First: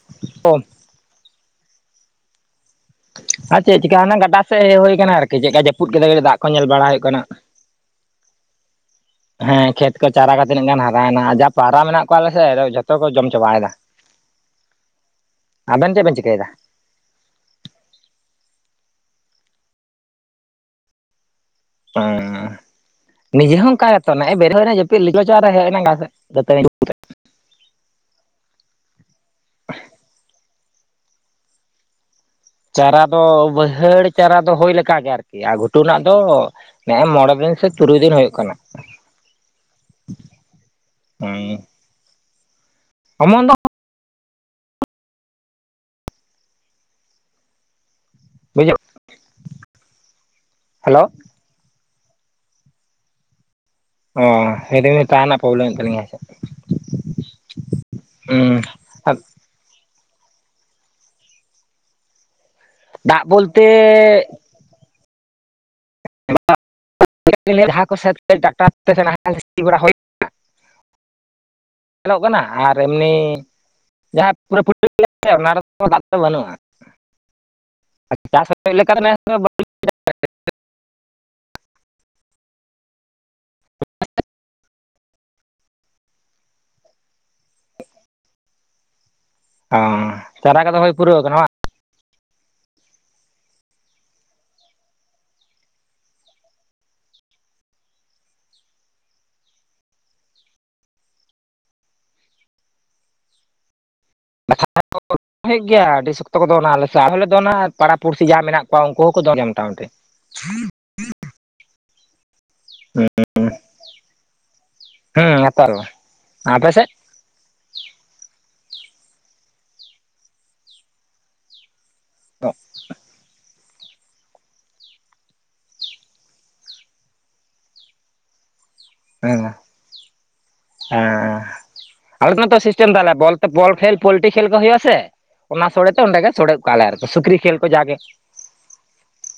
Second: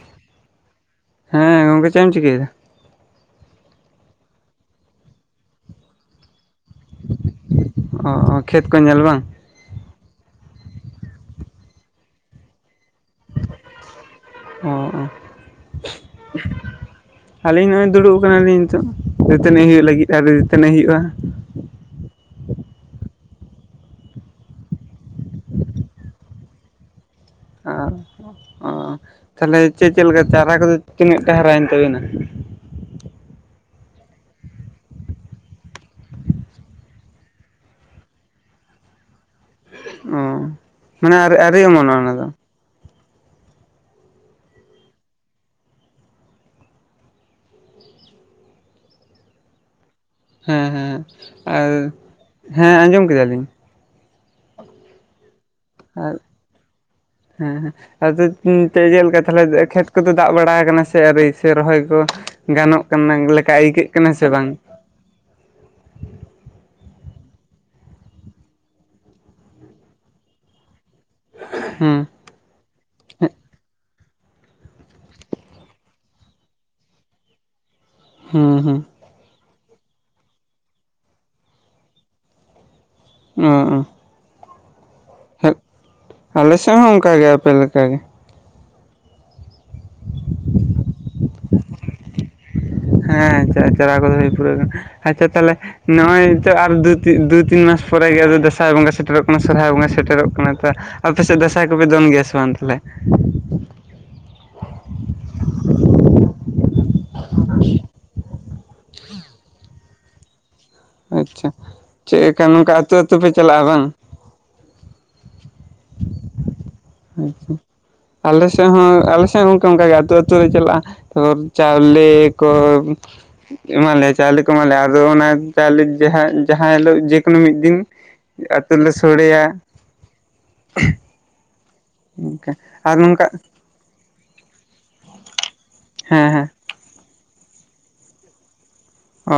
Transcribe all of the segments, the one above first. [unintelligible] ᱦᱮᱸ ᱜᱚᱢᱠᱮ ᱪᱮᱜ ᱮᱢ ᱪᱤᱠᱟᱹᱭᱮᱫᱟ᱾ ᱟᱨ ᱪᱮᱜ ᱪᱤᱠᱟ ᱮᱱᱟ ᱜᱟᱰᱟ ᱥᱮᱜ ᱦᱮᱡ ᱦᱳᱭ ᱠᱟᱱᱟ ᱟᱨ ᱠᱤ ᱪᱮᱜᱠᱟ ᱡᱟᱹᱯᱩᱫ ᱠᱮᱫᱟ ᱫᱟᱜ ᱠᱚ ᱧᱮᱞ ᱵᱟᱲᱟ ᱦᱳᱭᱳᱜ ᱠᱟᱱᱟ᱾ ᱚᱸ ᱠᱷᱮᱛ ᱠᱚ ᱧᱮᱞ ᱵᱟᱝ᱾ ᱦᱮᱸ ᱠᱷᱮᱛ ᱠᱚ ᱪᱟᱨᱟ ᱠᱟ ᱛᱤᱱᱟᱹᱜ ᱜᱟᱱ ᱦᱟᱨᱟᱭᱮᱱᱟ ᱡᱟ ᱯᱟᱣᱨᱟ ᱢᱮᱱᱟᱜ ᱠᱚᱣᱟ ᱟᱞᱮ ᱥᱮᱜ ᱡᱷᱚ ᱛᱚ ᱠᱚ ᱡᱚᱢ ᱪᱟᱵᱟᱭᱫᱟ ᱚ ᱚ ᱟᱵᱮᱱ ᱪᱮᱜ ᱵᱮᱱ ᱪᱤᱠᱟᱹᱭᱫᱟ᱾ ᱟᱞᱤᱧ ᱱᱚᱜᱚᱭ ᱫᱩᱲᱩᱵ ᱠᱟᱱᱟ ᱞᱤᱧ ᱱᱤᱛᱚᱜ ᱫᱟᱹᱛᱟᱹᱱᱤᱜ ᱦᱩᱭᱩᱜ ᱞᱟᱹᱜᱤᱫ ᱟᱣᱨᱤ ᱫᱟᱹᱛᱟᱹᱱᱤᱜ ᱦᱩᱭᱩᱜ-ᱟ᱾ ᱦᱩᱸ ᱱᱤᱡᱮ ᱦᱚᱸ ᱚᱱᱠᱟ ᱜᱮᱛᱚ ᱱᱮᱜ-ᱮ ᱵᱮᱨᱮᱜ ᱦᱳᱭᱱᱟ ᱡᱟᱹᱯᱤᱜ ᱞᱤ ᱞᱚᱪᱚ ᱟᱨ ᱦᱮᱡ ᱦᱩᱭ ᱮᱱᱟ [unintelligible] ᱥᱮᱜ ᱫᱟᱹᱛᱟᱹᱱᱤ᱾ ᱚ ᱚ ᱛᱟᱦᱚᱞᱮ ᱪᱮᱫ ᱪᱮᱫ ᱞᱮᱠᱟ ᱪᱟᱨᱟ ᱠᱚᱫᱚ ᱛᱤᱱᱟᱹᱜ ᱴᱟ ᱦᱟᱨᱟᱭᱮᱱ ᱛᱟᱹᱵᱤᱱᱟ? ᱪᱟᱨᱟ ᱫᱚ ᱵᱟᱹᱭᱦᱟᱹᱲ ᱪᱟᱨᱟ ᱫᱚ ᱦᱳᱭ ᱞᱮᱠᱟᱜ ᱜᱮ ᱟᱨᱠᱤ ᱟᱨ ᱜᱷᱩᱴᱩ ᱨᱮᱱᱟᱜ ᱫᱚ ᱱᱮᱜ-ᱮᱸ ᱢᱚᱸᱬᱮ ᱫᱤᱱ ᱥᱮ ᱛᱩᱨᱩᱭ ᱫᱤᱱ ᱦᱩᱭᱩᱜ ᱠᱟᱱᱟ᱾ ᱚ ᱢᱟᱱᱮ ᱟ. ᱦᱩᱸ ᱨ-ᱟᱹᱨᱤ ᱚᱢᱚᱱᱚᱜᱼᱟ ᱚᱱᱟ ᱫᱚ? ᱚᱢᱚᱱ ᱫᱚ ᱵᱩᱡᱷᱩᱜ ᱦᱮᱸ ᱦᱮᱸ ᱟᱨ ᱦᱮᱸ ᱟᱸᱡᱚᱢ ᱠᱮᱫᱟᱞᱤᱧ᱾ [unintelligible] ᱟᱨ ᱦᱮᱸ ᱦᱮᱸ ᱟᱫᱚ ᱛᱤᱱ ᱛᱮ ᱦᱮᱸᱥᱮ ᱪᱮᱫᱞᱮᱠᱟ ᱛᱟᱦᱚᱞᱮ ᱠᱷᱮᱛ ᱠᱚᱫᱚ ᱫᱟᱜ ᱵᱟᱲᱟᱣ ᱠᱟᱱᱟ ᱥᱮ ᱟᱣᱨᱤ ᱥᱮ ᱨᱚᱦᱚᱭ ᱠᱚ ᱜᱟᱱᱚᱜ ᱠᱟᱱᱟ ᱫᱟᱜ ᱞᱮᱠᱟ ᱵᱚᱞᱛᱮ ᱟᱹᱭᱠᱟᱹᱜ ᱠᱟᱱᱟ ᱥᱮ ᱵᱟᱝ? [unintelligible] ᱦᱩᱸ᱾ ᱧᱮᱞᱚᱜ ᱠᱟᱱᱟ ᱟᱨ ᱮᱢᱱᱤ ᱡᱟᱦᱟᱸᱭ ᱯᱩᱨᱟᱹ ᱯᱩᱨᱤ ᱜᱮ ᱚᱱᱟ ᱨᱮᱛᱚ ᱫᱟᱜ ᱛᱚ ᱵᱟᱹᱱᱩᱜᱼᱟ᱾ ᱦᱩᱸ ᱦᱩᱸ [inaudible] ᱩᱸ ᱩᱸ᱾ ᱟᱞᱮ ᱥᱮᱫ ᱦᱚᱸ ᱚᱱᱠᱟᱜᱮ ᱟᱯᱮ ᱞᱮᱠᱟ ᱜᱮ᱾ ᱚ ᱪᱟᱨᱟ ᱠᱚᱫᱚ ᱦᱳᱭ ᱯᱩᱨᱟᱹᱣ ᱠᱟᱱᱟ ᱵᱟᱝ? ᱦᱮᱸ ᱪᱟ-ᱪᱟᱨᱟ ᱠᱚᱫᱚ ᱦᱩᱭ ᱯᱩᱨᱟᱹᱣ ᱠᱟᱱᱟ ᱟᱪᱪᱷᱟ ᱛᱟᱦᱚᱞᱮ ᱱᱚᱜᱼᱚᱭ ᱱᱤᱛᱟᱛᱚ ᱟᱨ ᱫᱩ ᱛᱤᱱ ᱫᱩ ᱛᱤᱱ ᱢᱟᱥ ᱯᱚᱨᱮ ᱜᱮ ᱟᱫᱚ ᱫᱟᱸᱥᱟᱭ ᱵᱚᱸᱜᱟ ᱥᱮᱴᱮᱨᱚᱜ ᱠᱟᱱᱟ ᱥᱚᱨᱦᱟᱭ ᱵᱚᱸᱜᱟ ᱥᱮᱴᱮᱨᱚᱜ ᱠᱟᱱᱟ ᱛᱚ ᱟᱯᱮᱥᱮᱫ ᱫᱥᱟᱭ ᱠᱚᱯᱮ ᱫᱚᱱ ᱜᱮᱭᱟ ᱥᱮ ᱵᱟᱝ ᱛᱟᱦᱞᱮ? [unintelligible] ᱦᱩᱭᱩᱜ ᱜᱮᱭᱟ ᱟᱹᱰᱤ ᱥᱚᱠᱛᱚ ᱠᱚ ᱫᱚᱱᱟ ᱟᱞᱮ ᱥᱮᱫ ᱟᱨᱦᱚᱸᱞᱮ ᱫᱚᱱᱟ ᱯᱟᱲᱟ ᱯᱩᱲᱥᱤ ᱡᱟ ᱢᱮᱱᱟᱜ ᱠᱚᱣᱟ ᱩᱱᱠᱩ ᱦᱚᱸᱠᱚ ᱫᱚᱱ ᱜᱮᱭᱟ ᱢᱚᱴᱟ ᱢᱩᱴᱤ᱾ ᱟᱪᱪᱷᱟ ᱪᱮᱫ ᱮᱠᱟ ᱱᱚᱝᱠᱟ ᱟᱹᱛᱩ ᱟᱹᱛᱩ ᱯᱮ ᱪᱟᱞᱟᱜᱼᱟ ᱵᱟᱝᱻ ᱦᱩᱸ ᱱᱮᱨᱛᱟᱨ ᱵᱟ᱾ ᱟᱯᱮᱥᱮᱫ? ᱟᱪᱪᱷᱟ᱾ ᱟᱞᱮ ᱥᱮᱫ ᱦᱚᱸ ᱟᱞᱮ ᱥᱮᱫ ᱦᱚᱸ ᱜᱚᱝᱠᱮ ᱚᱱᱠᱟᱜᱮ ᱟᱹᱛᱩ ᱟᱹᱛᱩ ᱞᱮ ᱪᱟᱞᱟᱜᱼᱟ ᱛᱟᱨᱯᱚᱨ ᱪᱟᱣᱞᱮ ᱠᱚ ᱮᱢᱟ ᱞᱮᱭᱟ ᱪᱟᱣᱞᱮ ᱠᱚ ᱮᱢᱟ ᱞᱮᱭᱟ ᱟᱨᱫᱚ ᱚᱱᱟ ᱪᱟᱣᱞᱮ ᱡᱟᱦᱟᱸ ᱡᱟᱦᱟᱸ ᱦᱤᱞᱳᱜ ᱡᱮᱠᱳᱱ ᱢᱤᱫ ᱫᱤᱱ ᱟ. ᱛᱩ ᱨᱮᱞᱮ ᱦᱮᱸ ᱦᱮᱸ ᱟᱞᱮ ᱫᱚ ᱚᱱᱠᱟ ᱱᱚᱛᱮ ᱥᱤᱥᱴᱮᱢ ᱟᱨ ᱛᱟᱞᱮ ᱱᱚᱝᱠᱟ ᱵᱚᱞ ᱛᱮ ᱵᱚᱞ ᱠᱷᱮᱞ ᱯᱚᱞᱴᱤ ᱠᱷᱮᱞ ᱠᱚ ᱦᱩᱭᱩᱜᱼᱟ ᱥᱮ, ᱚᱱᱟ ᱥᱚᱲᱮᱛᱮ ᱚᱸᱰᱮ ᱦᱮᱸ ᱜᱮ ᱦᱮᱸ ᱥᱚᱲᱮ ᱜᱚᱫ ᱠᱚᱜ-ᱟ ᱞᱮ ᱟᱨᱠᱤ ᱥᱩᱠᱨᱤ ᱠᱷᱮᱞ ᱠᱚ ᱡᱟ ᱜᱮ᱾ ᱚ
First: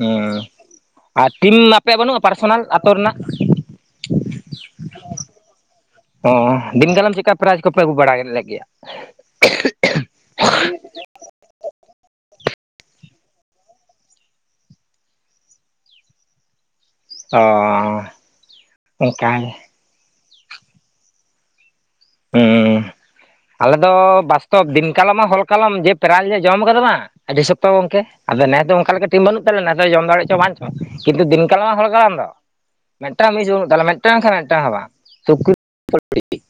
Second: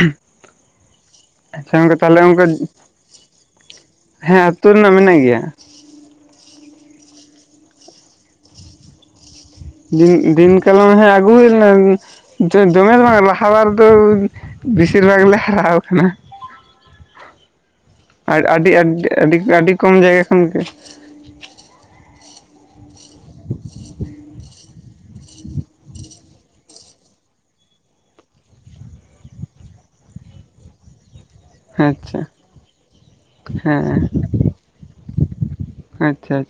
ᱦᱩᱸ ᱟᱨ ᱴᱤᱢ ᱟᱪᱪᱷᱟ ᱜᱚᱝᱠᱮ ᱟᱯᱮᱭᱟᱜ ᱛᱟᱦᱚᱞᱮ ᱵᱟᱹᱱᱩᱜᱼᱟ ᱚᱱᱠᱟ ᱯᱟᱨᱥᱚᱱᱟᱞ ᱟᱛᱳ ᱨᱮᱱᱟᱜ? ᱦᱮᱸ ᱟᱹᱛᱩ ᱨᱮᱱᱟᱜ ᱢᱮᱱᱟᱜ ᱜᱮᱭᱟ᱾ ᱚ ᱫᱤᱱᱠᱟᱞᱟᱢ ᱪᱮᱠᱟ ᱯᱨᱟᱭᱤᱡᱽ ᱠᱚᱯᱮ ᱟᱹᱜᱩ ᱵᱟᱲᱟ ᱞᱮᱫ ᱜᱮᱭᱟ? ᱫᱤᱱ ᱫᱤᱱ ᱠᱟᱞᱚᱢ ᱦᱮᱸ ᱟᱜᱩ ᱦᱩᱭ ᱞᱮᱱᱟ ᱫᱚ-ᱫᱚᱢᱮ ᱫᱚ ᱵᱟᱝ ᱞᱟᱦᱟ ᱵᱟᱨ ᱫᱚ ᱵᱤᱥᱤᱨ ᱵᱷᱟᱜ ᱞᱮ ᱦᱟᱨᱟᱶ ᱠᱟᱱᱟ᱾ ᱚ ᱟᱹᱰᱤ ᱟᱹᱰᱤ ᱚᱱᱠᱟ ᱟᱹᱰᱤ ᱜᱮ ᱟᱹᱰᱤ ᱠᱚᱢ ᱡᱟᱭᱜᱟ ᱠᱷᱚᱱ ᱜᱮ ᱦᱩᱸ, ᱟᱞᱮ ᱫᱚ ᱵᱟᱥᱛᱚᱵ ᱫᱤᱱ ᱠᱟᱞᱚᱢᱟ ᱦᱚᱞᱠᱟᱞᱚᱢ ᱡᱮ ᱯᱨᱟᱭᱤᱡ ᱞᱮ ᱡᱚᱢ ᱠᱟᱫᱟ ᱵᱟᱝ ᱟᱹᱰᱤ ᱥᱚᱠᱛᱚ ᱜᱚᱢᱠᱮ ᱟᱫᱚ ᱱᱮᱥ ᱫᱚ ᱚᱱᱠᱟ ᱞᱮᱠᱟ ᱴᱤᱢ ᱵᱟᱹᱱᱩᱜ ᱛᱟᱞᱮ ᱱᱮᱥ ᱫᱚ ᱡᱚᱢ ᱫᱟᱲᱮᱜ ᱪᱚ ᱵᱟᱝ ᱪᱚ᱾ ᱠᱤᱱᱛᱩ ᱫᱤᱱ ᱠᱟᱞᱚᱢ ᱟᱨ ᱦᱚᱞ ᱠᱟᱞᱚᱢ ᱟᱪᱪᱷᱟ ᱫᱚ ᱢᱤᱫᱴᱟᱝ ᱢᱤᱥ ᱵᱟᱹᱱᱩᱜ ᱛᱟᱞᱮ ᱦᱮᱸ ᱢᱤᱫᱴᱟᱝ ᱠᱷᱟᱱ ᱢᱤᱫᱴᱟᱝ ᱦᱚᱸ ᱵᱟᱝ ᱟᱪᱪᱷᱟ [unintelligible]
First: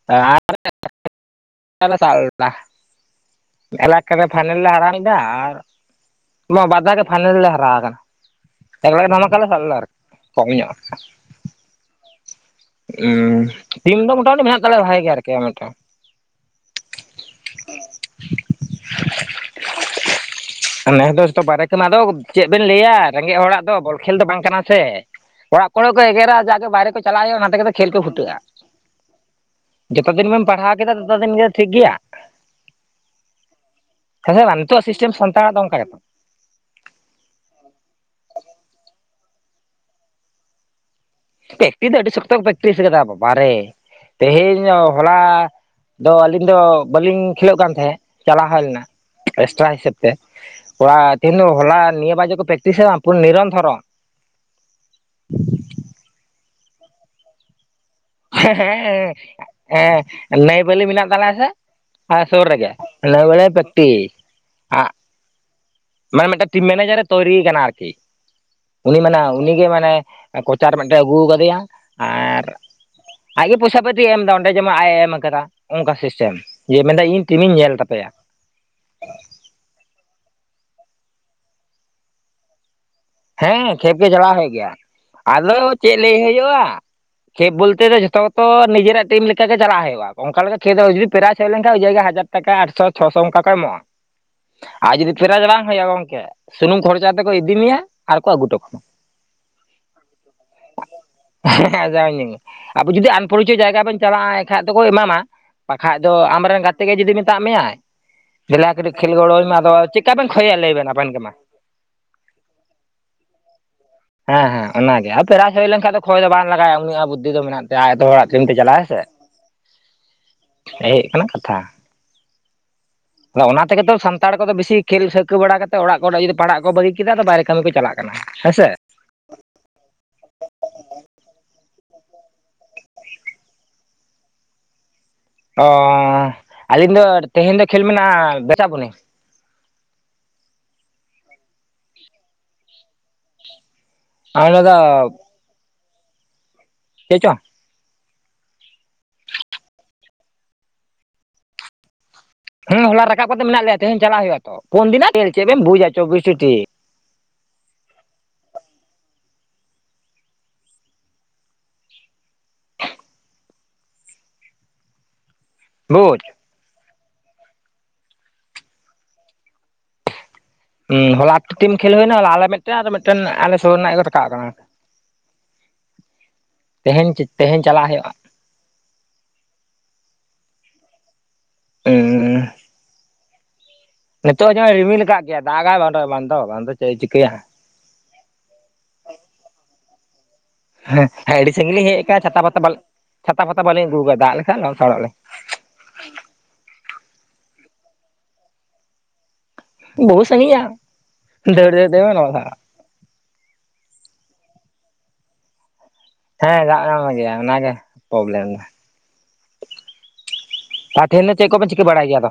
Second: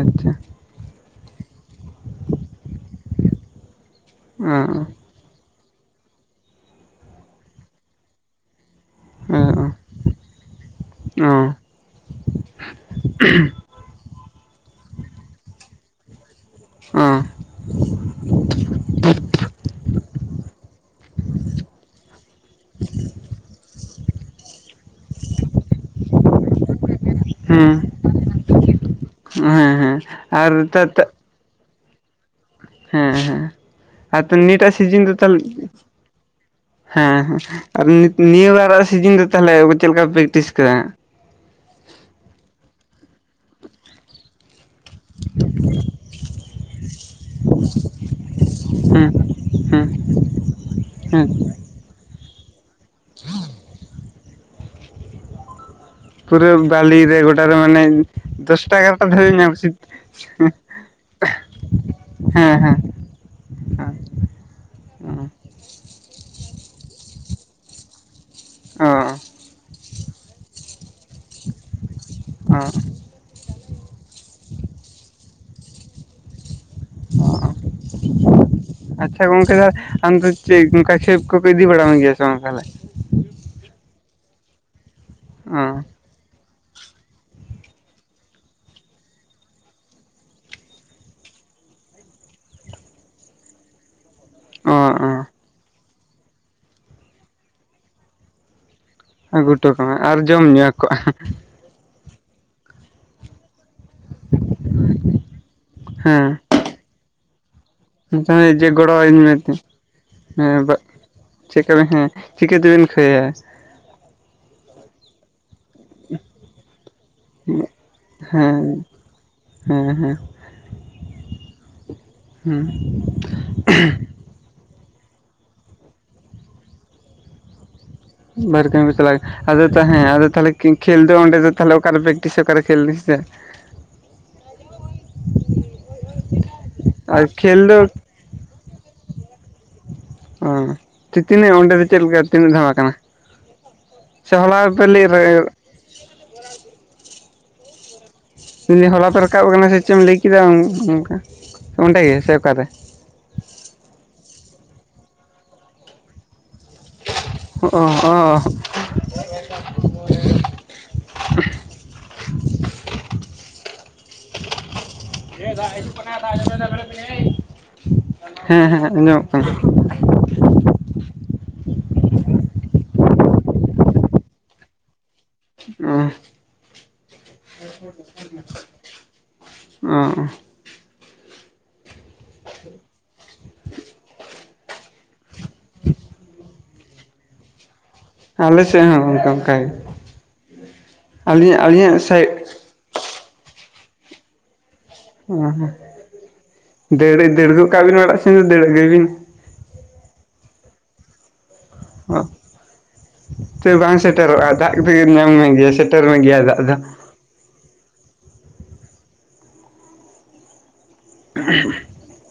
ᱟᱪᱪᱷᱟ [inaudible] ᱮᱞᱟᱠᱟᱨᱮ ᱚ ᱯᱷᱟᱭᱱᱮᱞ ᱞᱮ ᱦᱟᱨᱟᱣ ᱞᱮᱫᱟ ᱟᱨ ᱱᱚᱣᱟ ᱵᱟᱨᱫᱷᱟᱣ ᱜᱮ ᱯᱷᱟᱭᱱᱮᱞ ᱞᱮ ᱦᱟᱨᱟᱣ ᱠᱟᱱᱟ᱾ ᱛᱟᱜᱲᱟ ᱜᱮ ᱫᱷᱟᱢᱟᱠᱟ ᱞᱮᱫᱟ ᱟᱨᱠᱤ ᱠᱚᱢ ᱧᱚᱜ᱾ ᱚ᱾ ᱩᱸ, ᱴᱤᱢ ᱫᱚ ᱢᱳᱴᱟᱢᱩᱴᱤ ᱢᱮᱱᱟᱜ ᱛᱟᱞᱮᱭᱟ ᱵᱷᱟᱜᱮ ᱜᱮ ᱟᱨᱠᱤ ᱟᱢᱱᱤ ᱛᱮᱦᱚᱸ᱾ ᱟᱸ ᱱᱮᱥ ᱫᱚ ᱡᱚ ᱵᱟᱨ ᱠᱟᱱᱟᱫᱚ ᱪᱮᱫ ᱵᱮᱱ ᱞᱟᱹᱭᱟ ᱨᱮᱸᱜᱮᱡ ᱦᱚᱲᱟᱜ ᱫᱚ ᱵᱚᱞ ᱠᱷᱮᱞ ᱫᱚ ᱵᱟᱝ ᱠᱟᱱᱟ ᱥᱮ᱾ ᱠᱚᱲᱟᱜ ᱠᱚᱨᱮ ᱠᱚ ᱮᱜᱟᱨᱟ ᱡᱮ ᱵᱟᱭᱨᱮ ᱠᱚ ᱪᱟᱞᱟᱣ ᱦᱩᱸ ᱠᱷᱮᱞ ᱠᱚ ᱯᱷᱩᱴᱟᱹᱜᱼᱟ ᱦᱮᱸ ᱦᱮᱸ ᱡᱚᱛᱚ ᱫᱤᱱᱢ ᱟᱨ ᱯᱟᱲᱦᱟᱣ ᱛᱟ ᱠᱮᱫᱟ ᱛᱚᱛᱚ ᱫᱤᱱ ᱜᱮ ᱴᱷᱤᱠ ᱜᱮᱭᱟ, ᱦᱮᱸ ᱦᱮᱸ ᱟᱨ ᱛ ᱦᱮᱸ ᱥᱮ ᱵᱟᱝ ᱱᱤᱭᱟᱹᱴᱟᱜ ᱱᱤᱛᱚᱜ ᱥᱤᱡᱤᱱ ᱥᱤᱥᱴᱮᱢ ᱫᱚ ᱛᱟᱦᱮᱞ ᱥᱟᱱᱛᱟᱲᱟᱜ ᱚᱱᱠᱟ ᱜᱮᱛᱚ ᱦᱮᱸ ᱦᱮᱸ ᱟᱨ ᱱᱤᱭᱟᱹ ᱵᱟᱨᱟᱜ ᱥᱤᱡᱤᱱ ᱨᱮ ᱛᱟᱦᱚᱞᱮ ᱪᱮᱫ ᱞᱮᱠᱟ ᱯᱮᱠᱴᱤᱥ ᱟᱠᱟᱫᱟ? ᱯᱮᱠᱴᱤᱥ ᱫᱚ ᱟᱹᱰᱤ ᱥᱚᱠᱛᱚ ᱠᱚ ᱯᱮᱠᱴᱤᱥ ᱠᱟᱫᱟ ᱵᱟᱵᱟᱨᱮ ᱛᱮᱦᱮᱧ ᱦᱚᱞᱟ ᱟ ᱟᱹᱞᱤᱧ ᱫᱚ ᱵᱟᱟᱹᱞᱤᱧ ᱠᱷᱮᱞᱳᱜ ᱠᱟᱱ ᱛᱟᱦᱮᱸᱫ ᱪᱟᱞᱟᱣ ᱦᱩᱭ ᱞᱮᱱᱟ ᱦᱮᱸ ᱮᱠᱥᱴᱨᱟ ᱦᱮᱸ ᱦᱤᱥᱟᱹᱵ ᱛᱮ, ᱠᱚᱲᱟ ᱦᱮᱸ ᱛᱤᱱ ᱦᱚᱞᱟ ᱱᱤᱭᱟᱹ ᱵᱟᱡᱮ ᱠᱚ ᱯᱨᱮᱠᱤᱤᱥ ᱠᱟᱫᱟ ᱱᱤᱨᱚᱱᱛᱚᱨ᱾ ᱯᱩᱨᱟᱹ ᱵᱟᱞᱤ ᱨᱮ ᱜᱚᱴᱟ ᱨᱮ ᱢᱟᱱᱮ ᱫᱚᱥᱴᱟ ᱮᱜᱟᱨᱚᱴᱟ ᱦᱮᱸ ᱫᱷᱟᱹᱵᱤᱡ ᱧᱟᱢ ᱠᱮᱫ ᱦᱮᱸ ᱱᱟᱹᱭ ᱵᱟᱹᱞᱤ ᱢᱮᱱᱟᱜ ᱛᱟᱞᱮᱭᱟ ᱥᱮ ᱟ ᱥᱩᱨ ᱦᱮᱸ ᱨᱮᱜᱮ᱾ ᱦᱮᱸ [inaudible] ᱵᱮᱲᱮ ᱯᱮᱠᱴᱤᱥ ᱾ ᱢᱟᱱᱮ ᱢᱤᱫᱴᱮᱱ ᱴᱤᱢ ᱢᱮᱱᱮᱡᱟᱨ ᱮ ᱛᱳᱭᱨᱤᱭ ᱠᱟᱱᱟ ᱟᱨᱠᱤ᱾ ᱚ ᱩᱱᱤ ᱢᱮᱱᱟ ᱚ ᱩᱱᱤᱜᱮ ᱢᱟᱱᱮ ᱠᱚᱪᱟᱨ ᱢᱤᱫᱴᱮᱱ ᱟᱹᱜᱩ ᱠᱟᱫᱮᱭᱟ ᱟᱨ ᱟᱡ ᱜᱮ ᱯᱚᱭᱥᱟ ᱯᱟᱛᱤᱭ ᱮᱢ ᱮᱫᱟ ᱚᱸᱰᱮ ᱡᱮᱢᱚᱱ ᱟᱡ ᱮ ᱮᱢ ᱟᱠᱟᱫᱟ ᱚᱱᱠᱟ ᱥᱤᱥᱴᱮᱢ ᱡᱮ ᱢᱮᱱᱮᱫ ᱫᱟ ᱤᱧ ᱴᱤᱢ ᱤᱧ ᱧᱮᱞ ᱛᱟᱯᱮᱭᱟ᱾ ᱟᱪᱪᱷᱟ ᱜᱚᱝᱠᱮ ᱛᱟᱦ ᱟᱢᱫᱚ ᱪᱮᱫ ᱚᱱᱠᱟ ᱠᱷᱮᱞ ᱠᱚᱠᱚ ᱤᱫᱤ ᱵᱟᱲᱟ ᱢᱮ ᱜᱮᱭᱟ ᱥᱮ ᱵᱟᱝ ᱛᱟᱦᱚᱞᱮ? ᱦᱮᱸ ᱠᱷᱮᱞ ᱜᱮ ᱪᱟᱞᱟᱣ ᱦᱩᱭᱩᱜ ᱜᱮᱭᱟ ᱟᱫᱚ ᱪᱮᱫ ᱞᱟᱹᱭ ᱦᱩᱭᱳᱜᱼᱟ ᱠᱷᱮᱞ ᱵᱚᱞᱛᱮ ᱡᱚᱛᱚ ᱜᱮᱛᱚ ᱱᱤᱡᱮᱨᱟᱜ ᱴᱤᱢ ᱞᱮᱠᱟ ᱜᱮ ᱪᱟᱞᱟᱜ ᱦᱩᱭᱩᱜᱼᱟ ᱚᱱᱠᱟ ᱞᱮᱠᱟ ᱠᱷᱮᱞ ᱡᱩᱫᱤ ᱯᱨᱟᱭᱤᱡ ᱦᱮᱡ ᱞᱮᱱᱠᱷᱟᱱᱡ ᱡᱟᱜᱮ ᱦᱟᱡᱟᱨ ᱴᱟᱠᱟ ᱟᱴᱥᱚ ᱪᱷᱚ ᱥᱚ ᱚᱱᱠᱟ ᱠᱚ ᱮᱢᱚᱜᱼᱟ᱾ ᱚ ᱟᱨ ᱚ ᱡᱩᱫᱤ ᱯᱷᱮᱨᱟᱡ ᱵᱟᱝ ᱦᱩᱭᱩᱜᱼᱟ ᱜᱚᱝᱠᱮ ᱥᱩᱱᱩᱢ ᱠᱷᱚᱨᱪᱟ ᱛᱮᱠᱚ ᱤᱫᱤ ᱢᱮᱭᱟ ᱟᱨᱠᱚ ᱟᱹᱜᱩ ᱦᱚᱴᱚ ᱠᱟᱢᱟ᱾ ᱟᱹᱜᱩ ᱦᱚᱴᱚ ᱠᱟᱜ ᱟᱨ ᱡᱚᱢᱧ ᱠᱚᱜᱼᱟ᱾ ᱦᱮᱸ [unintelligible] ᱡᱩᱫᱤ ᱟᱱ ᱯᱚᱨᱤᱪᱚᱭᱚ ᱡᱟᱭᱜᱟ ᱵᱚᱱ ᱪᱟᱞᱟᱜᱼᱟ ᱮᱱᱠᱷᱟᱡ ᱫᱚᱠᱚ ᱮᱢᱟᱢᱟ᱾ ᱵᱟᱠᱷᱟᱡ ᱫᱚ ᱦᱮᱸ ᱟᱢᱨᱮᱱ ᱜᱟᱛᱮ ᱜᱮ ᱡᱩᱫᱤ ᱢᱮᱛᱟᱜ ᱢᱮᱭᱟᱭ, ᱡᱮ ᱫᱮᱞᱟ ᱠᱟᱴᱤᱡ ᱠᱷᱮᱞ ᱜᱚᱲᱚᱣᱟᱹᱧ ᱜᱚᱲᱚ ᱟ ᱹᱧ ᱢᱮ ᱟᱫᱚ ᱪᱤᱠᱟ ᱵᱮᱱ ᱠᱷᱚᱡᱭᱟ ᱞᱟᱹᱭ ᱵᱮᱱ ᱟᱵᱮᱱ ᱜᱮ ᱢᱟ᱾ ᱪᱮᱫᱠᱟᱵᱮᱱ ᱦᱮᱸ ᱪᱤᱠᱟᱹᱛᱮᱵᱮᱱ ᱠᱷᱟᱹᱭᱟ᱾ ᱦᱮᱸ ᱦᱮᱸ ᱚᱱᱟᱜᱮ ᱟᱨ ᱯᱮᱨᱟᱡ ᱦᱳᱭ ᱞᱮᱱᱠᱷᱟᱱᱡ ᱫᱚ, ᱚ ᱠᱷᱚᱭ ᱫᱚ ᱵᱟᱝ ᱞᱟᱜᱟᱭ ᱩ ᱩᱱᱤᱭᱟᱜ ᱵᱩᱫᱽᱫᱷᱤ ᱫᱚ ᱢᱮᱱᱟᱜ ᱛᱟᱭ ᱮᱛᱳ ᱦᱚᱲᱟᱜ ᱛᱮ ᱪᱟᱞᱟᱜ ᱦᱮᱸ ᱥᱮ ᱦᱮᱸ ᱦᱮᱸ ᱮᱭ ᱦᱩᱭᱩᱜ ᱠᱟᱱᱟ ᱠᱟᱛᱷᱟ᱾ ᱦᱮᱸ ᱟᱫᱚ ᱚᱱᱟ ᱛᱮᱜᱮ ᱛᱚ ᱥᱟᱱᱛᱟᱲ ᱠᱚᱫᱚ ᱵᱤᱥᱤ ᱠᱷᱮᱞᱟᱹᱠᱟᱹ ᱵᱟᱲᱟ ᱠᱟᱛᱮ ᱚᱲᱟᱜ ᱠᱚᱨᱮ ᱡᱩᱫᱤ ᱯᱟᱲᱟᱜ ᱠᱚ ᱵᱟᱹᱜᱤ ᱠᱮᱫᱟ ᱟ ᱵᱟᱭᱨᱮ ᱠᱟᱹᱢᱤ ᱠᱚ ᱪᱟᱞᱟᱜ ᱠᱟᱱᱟ᱾ ᱦᱮᱸᱥᱮ ᱵᱟᱦᱨᱮ ᱠᱟᱹᱢᱤ ᱠᱚ ᱪᱟᱞᱟᱜ ᱟᱫᱚ ᱛᱟᱦᱮᱸ ᱮᱸ ᱟᱫᱚ ᱛᱟᱦᱚᱞᱮ ᱠᱷᱮᱞ ᱫᱚ ᱚᱸᱰᱮ ᱫᱚ ᱛᱟᱦᱞᱮ ᱚᱠᱟᱨᱮ ᱯᱮᱠᱴᱤᱥᱚᱜ ᱚᱠᱟᱨᱮ ᱠᱷᱮᱞ ᱱᱤᱥ ᱫᱚ᱾ ᱚ ᱟᱹᱞᱤᱧ ᱫᱚ ᱛᱮᱦᱮᱧ ᱫᱚ ᱠᱷᱮᱞ ᱢᱮᱱᱟᱜᱼᱟ ᱵᱮᱪᱟᱵᱚᱱᱤ᱾ ᱚ ᱛᱤᱱᱟᱹᱜ ᱚᱸᱰᱮ ᱫᱚ ᱪᱮᱫᱞᱮᱠᱟ ᱛᱤᱱᱟᱹᱜ ᱫᱷᱟᱣᱟ ᱠᱟᱱᱟ᱾ ᱥᱮ ᱚᱱᱟ ᱦᱚᱞᱟ ᱫᱚ ᱯᱚᱞᱤ ᱪᱮ ᱪᱚᱝ [unintelligible] ᱦᱚᱞᱟ ᱯᱮ ᱨᱟᱠᱟᱵ ᱟᱠᱟᱱᱟ ᱥᱮ ᱪᱮᱫ ᱮᱢ ᱞᱟᱹᱭ ᱠᱮᱫᱟ ᱚᱱᱠᱟ ᱚᱸᱰᱮ ᱜᱮ ᱥᱮ ᱚᱠᱟᱨᱮ, ᱦᱮᱸ ᱦᱚᱞᱟ ᱨᱟᱠᱟᱵ ᱠᱟᱛᱮ ᱢᱮᱱᱟᱜ ᱞᱮᱭᱟ ᱛᱮᱦᱮᱧ ᱪᱟᱞᱟᱜ ᱦᱩᱭᱩᱜᱼᱟ ᱛᱚ ᱯᱩᱱ ᱫᱤᱱᱟᱜ ᱠᱦᱮᱞ ᱪᱮᱫᱮᱢ ᱵᱩᱡᱟ ᱪᱚᱵᱤᱥ ᱴᱤ ᱴᱤᱢ ᱾ ᱚᱸᱜ ᱚᱸ ᱚᱻ [unintelligible] ᱦᱮᱸ ᱵᱩᱡ ᱦᱮᱸ ᱦᱮᱸ ᱟᱸᱡᱚᱢᱚᱜ ᱠᱟᱱᱟ᱾ ᱦᱩᱸ ᱦᱚᱞᱟ ᱟᱴ ᱴᱤ ᱴᱤᱢ ᱠᱷᱮᱞ ᱦᱩᱭᱱᱟ ᱟᱞᱮ ᱢᱤᱫᱴᱟᱹᱝ ᱟᱨ ᱢᱤᱫᱴᱟᱹᱝ ᱟᱞᱮ ᱥᱳᱨ ᱨᱮᱱᱟᱜ ᱜᱮᱠᱚ ᱨᱟᱠᱟᱵ ᱠᱟᱱᱟ᱾ ᱩᱸ ᱛᱮᱦᱮᱧ ᱛᱮᱦᱮᱧ ᱪᱟᱞᱟᱜ ᱦᱩᱭᱩᱜᱼᱟ ᱩᱸ ᱩᱸᱻ ᱱᱤᱛᱚᱜ ᱡᱟᱦᱟᱸᱭ ᱨᱤᱢᱤᱞ ᱟᱠᱟᱫ ᱜᱮᱭᱟ ᱫᱟᱜᱟᱭ ᱵᱟᱝ ᱫᱚ ᱵᱟᱝᱫᱚ ᱪᱮᱫ ᱮ ᱪᱤᱠᱟᱹᱭᱟ ᱦᱟᱜ, ᱟᱞᱮ ᱥᱮᱫ ᱦᱚᱸ, ᱚᱱᱠᱟ ᱚᱱᱠᱟ ᱜᱮ ᱦᱮᱸ, ᱦᱮᱸ ᱟᱹᱰᱤ ᱟᱹᱞᱤᱧᱟᱜ ᱥᱟᱺᱜᱤᱧ ᱞᱤᱧ ᱦᱮᱡ ᱟᱹᱞᱤᱧᱟᱜ ᱟᱠᱟᱱᱟ ᱥᱟᱭᱤᱰ ᱪᱷᱟᱛᱟ ᱯᱟᱛᱟ ᱵᱟᱞᱼᱼ ᱪᱷᱟᱛᱟ ᱯᱷᱟᱛᱟ ᱵᱟᱞᱤᱧ ᱟᱹᱜᱩ ᱠᱟᱫᱟ ᱫᱟᱜ ᱞᱮᱠᱷᱟᱱ ᱞᱚᱦᱚᱫ ᱥᱟᱲᱚᱜ ᱟᱞᱤᱧ᱾ ᱚ ᱫᱟᱹᱲ ᱫᱟᱹᱲᱜᱚᱜ ᱠᱟᱜ ᱵᱤᱱ ᱚᱲᱟᱜ ᱥᱮᱱ ᱫᱚ ᱫᱟᱹᱲ ᱟᱹᱜᱩᱭ ᱵᱤᱱ᱾ ᱵᱚᱦᱩ ᱥᱟᱺᱜᱤᱧᱟ ᱫᱟᱹᱲ ᱫᱟᱹᱲ [unintelligible] ᱥᱮ ᱵᱟᱝ ᱥᱮᱴᱮᱨᱚᱜᱼᱟ ᱫᱟᱜ [unintelligible] ᱧᱟᱢ ᱢᱮᱜᱭᱟ ᱥᱮ᱾ ᱦᱮᱸ ᱫᱟᱜ ᱧᱟᱢ ᱢᱮᱼᱜᱮᱭᱟ ᱚᱱᱟ ᱜᱮ ᱯᱨᱚᱵᱞᱮᱢ ᱫᱚ᱾ ᱛᱮᱦᱮᱱ ᱫᱚ ᱪᱮᱫ ᱠᱚᱵᱮᱱ ᱪᱤᱠᱟᱹ ᱵᱟᱲᱟᱭ ᱜᱮᱭᱟ ᱟᱫᱚ?